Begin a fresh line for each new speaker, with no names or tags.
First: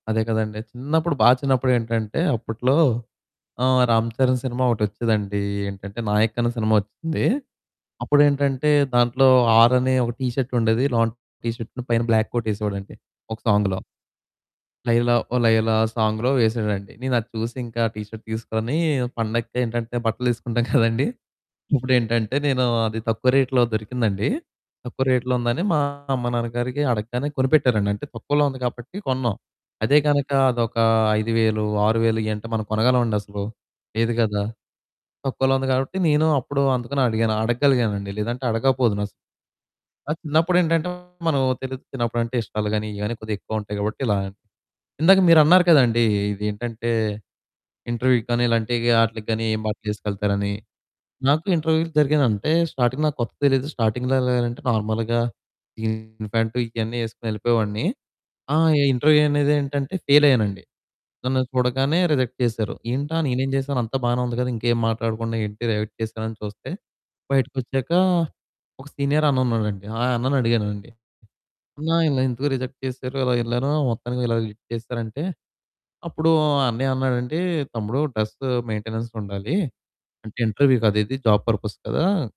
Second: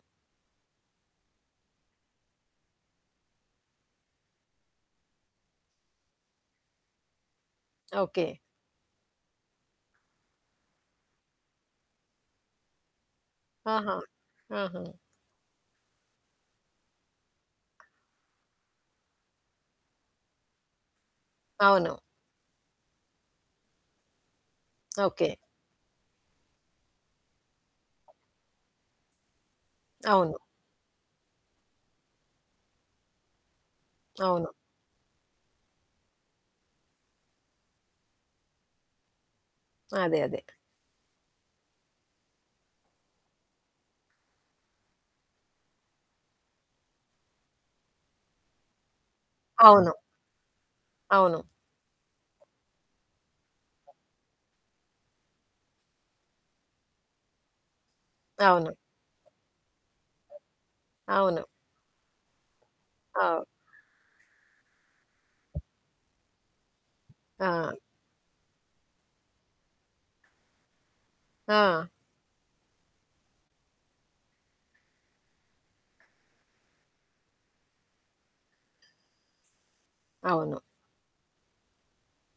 అదే కదండీ. చిన్నప్పుడు బా చిన్నప్పుడు ఏంటంటే అప్పట్లో ఆహ్, రామ్ చరణ్ సినిమా ఒకటి వచ్చేదండి. ఏంటంటే 'నాయక్' అనే సినిమా వచ్చింది.
ఓకే.
అప్పుడేంటంటే దాంట్లో ఆర్ అని ఒక టీ షర్ట్ ఉండేది. లోన టీ షర్ట్‌ను పైన బ్లాక్ కోట్ ఎసేవాడండి. ఒక సాంగ్‌లో.
ఆహా! ఆహా!
'లైలా ఓ లైలా' ఆ సాంగ్‍లో వేసాడండి. నేను అది చూసింకా, ఆ టీ షర్ట్ తీసుకొని పండగకి ఏంటంటే బట్టలేసుకుంటాం కదండీ.
అవును.
ఇప్పుడేంటంటే నేను అది తక్కువ రేట్‌లో దొరికిందండి. తక్కువ
ఓకే.
రేట్‌లో ఉందని, మా అమ్మ నాన్న గారికి అడగ్గానే కొనిపెట్టారండి. అంటే తక్కువలో ఉంది కాబట్టి కొన్నాం. అదే గనుక
అవును.
అదొక 5000, 6000 ఇయంటే మనం కొనగలమండసలు? లేదు కదా!
అవును.
తక్కువలో ఉంది కాబట్టి నేను అప్పుడు అందుకని అడిగాను అడగలిగానండి. లేదంటే అడగకపోదునసలు. నాకు
అదే, అదే.
చిన్నప్పుడేంటంటే మనం తెలిదు చిన్నప్పుడంటే ఇష్టాలు గాని, ఇయి గాని కొద్దిగా ఎక్కువ ఉంటాయి కాబట్టి ఇలా. ఇందాక మీరు అన్నారు కదండీ ఇది ఏంటంటే, ఇంటర్వ్యూ‍‍కి గాని, ఇలాంటి ఆట్లకి గాని ఏం
అవును.
బట్టలేసుకెళ్తారని.
అవును.
నాకు ఇంటర్వ్యూ‍లు జరిగిన అంటే స్టార్టింగ్ నాకు కొత్తగా తెలియదు. స్టార్టింగ్‍లో ఎలా ఎళ్ళాలంటే, నార్మల్‍గా జీను ప్యాంటు ఇయన్నీ యేసుకొని ఎళ్ళిపోయేవాడిని. ఆ!
అవును.
ఈ ఇంటర్వ్యూ అనేదేంటంటే ఫెయిల్ అయ్యానండి. నన్ను
అవును.
చూడగానే రిజెక్ట్ చేసారు. ఏంటా
అవు
నేనేం చేశాను అంత బానే ఉంది కదా! ఇంకేం మాట్లాడకుండా ఏంటి రిజెక్ట్ చేశారని చూస్తే
ఆ!
బయటికొచ్చాక, ఒక సీనియర్ అన్న ఉన్నాడండి. ఆ అన్నని అడిగానండి.
ఆ!
అన్న ఇలా ఎందుకు రిజెక్ట్ చేసారు. ఇలా యెళ్ళాను, మొత్తానికి ఇలా ఇది చేసేసారు అంటే, అప్పుడు అన్నయ్య అన్నాడండి. "తమ్ముడు డ్రెస్ మెయిన్‌టెనెన్స్ ఉండాలి. అంటే
అవును.
ఇంటర్వ్యూ కదా! ఇది జాబ్ పర్పస్ కదా!"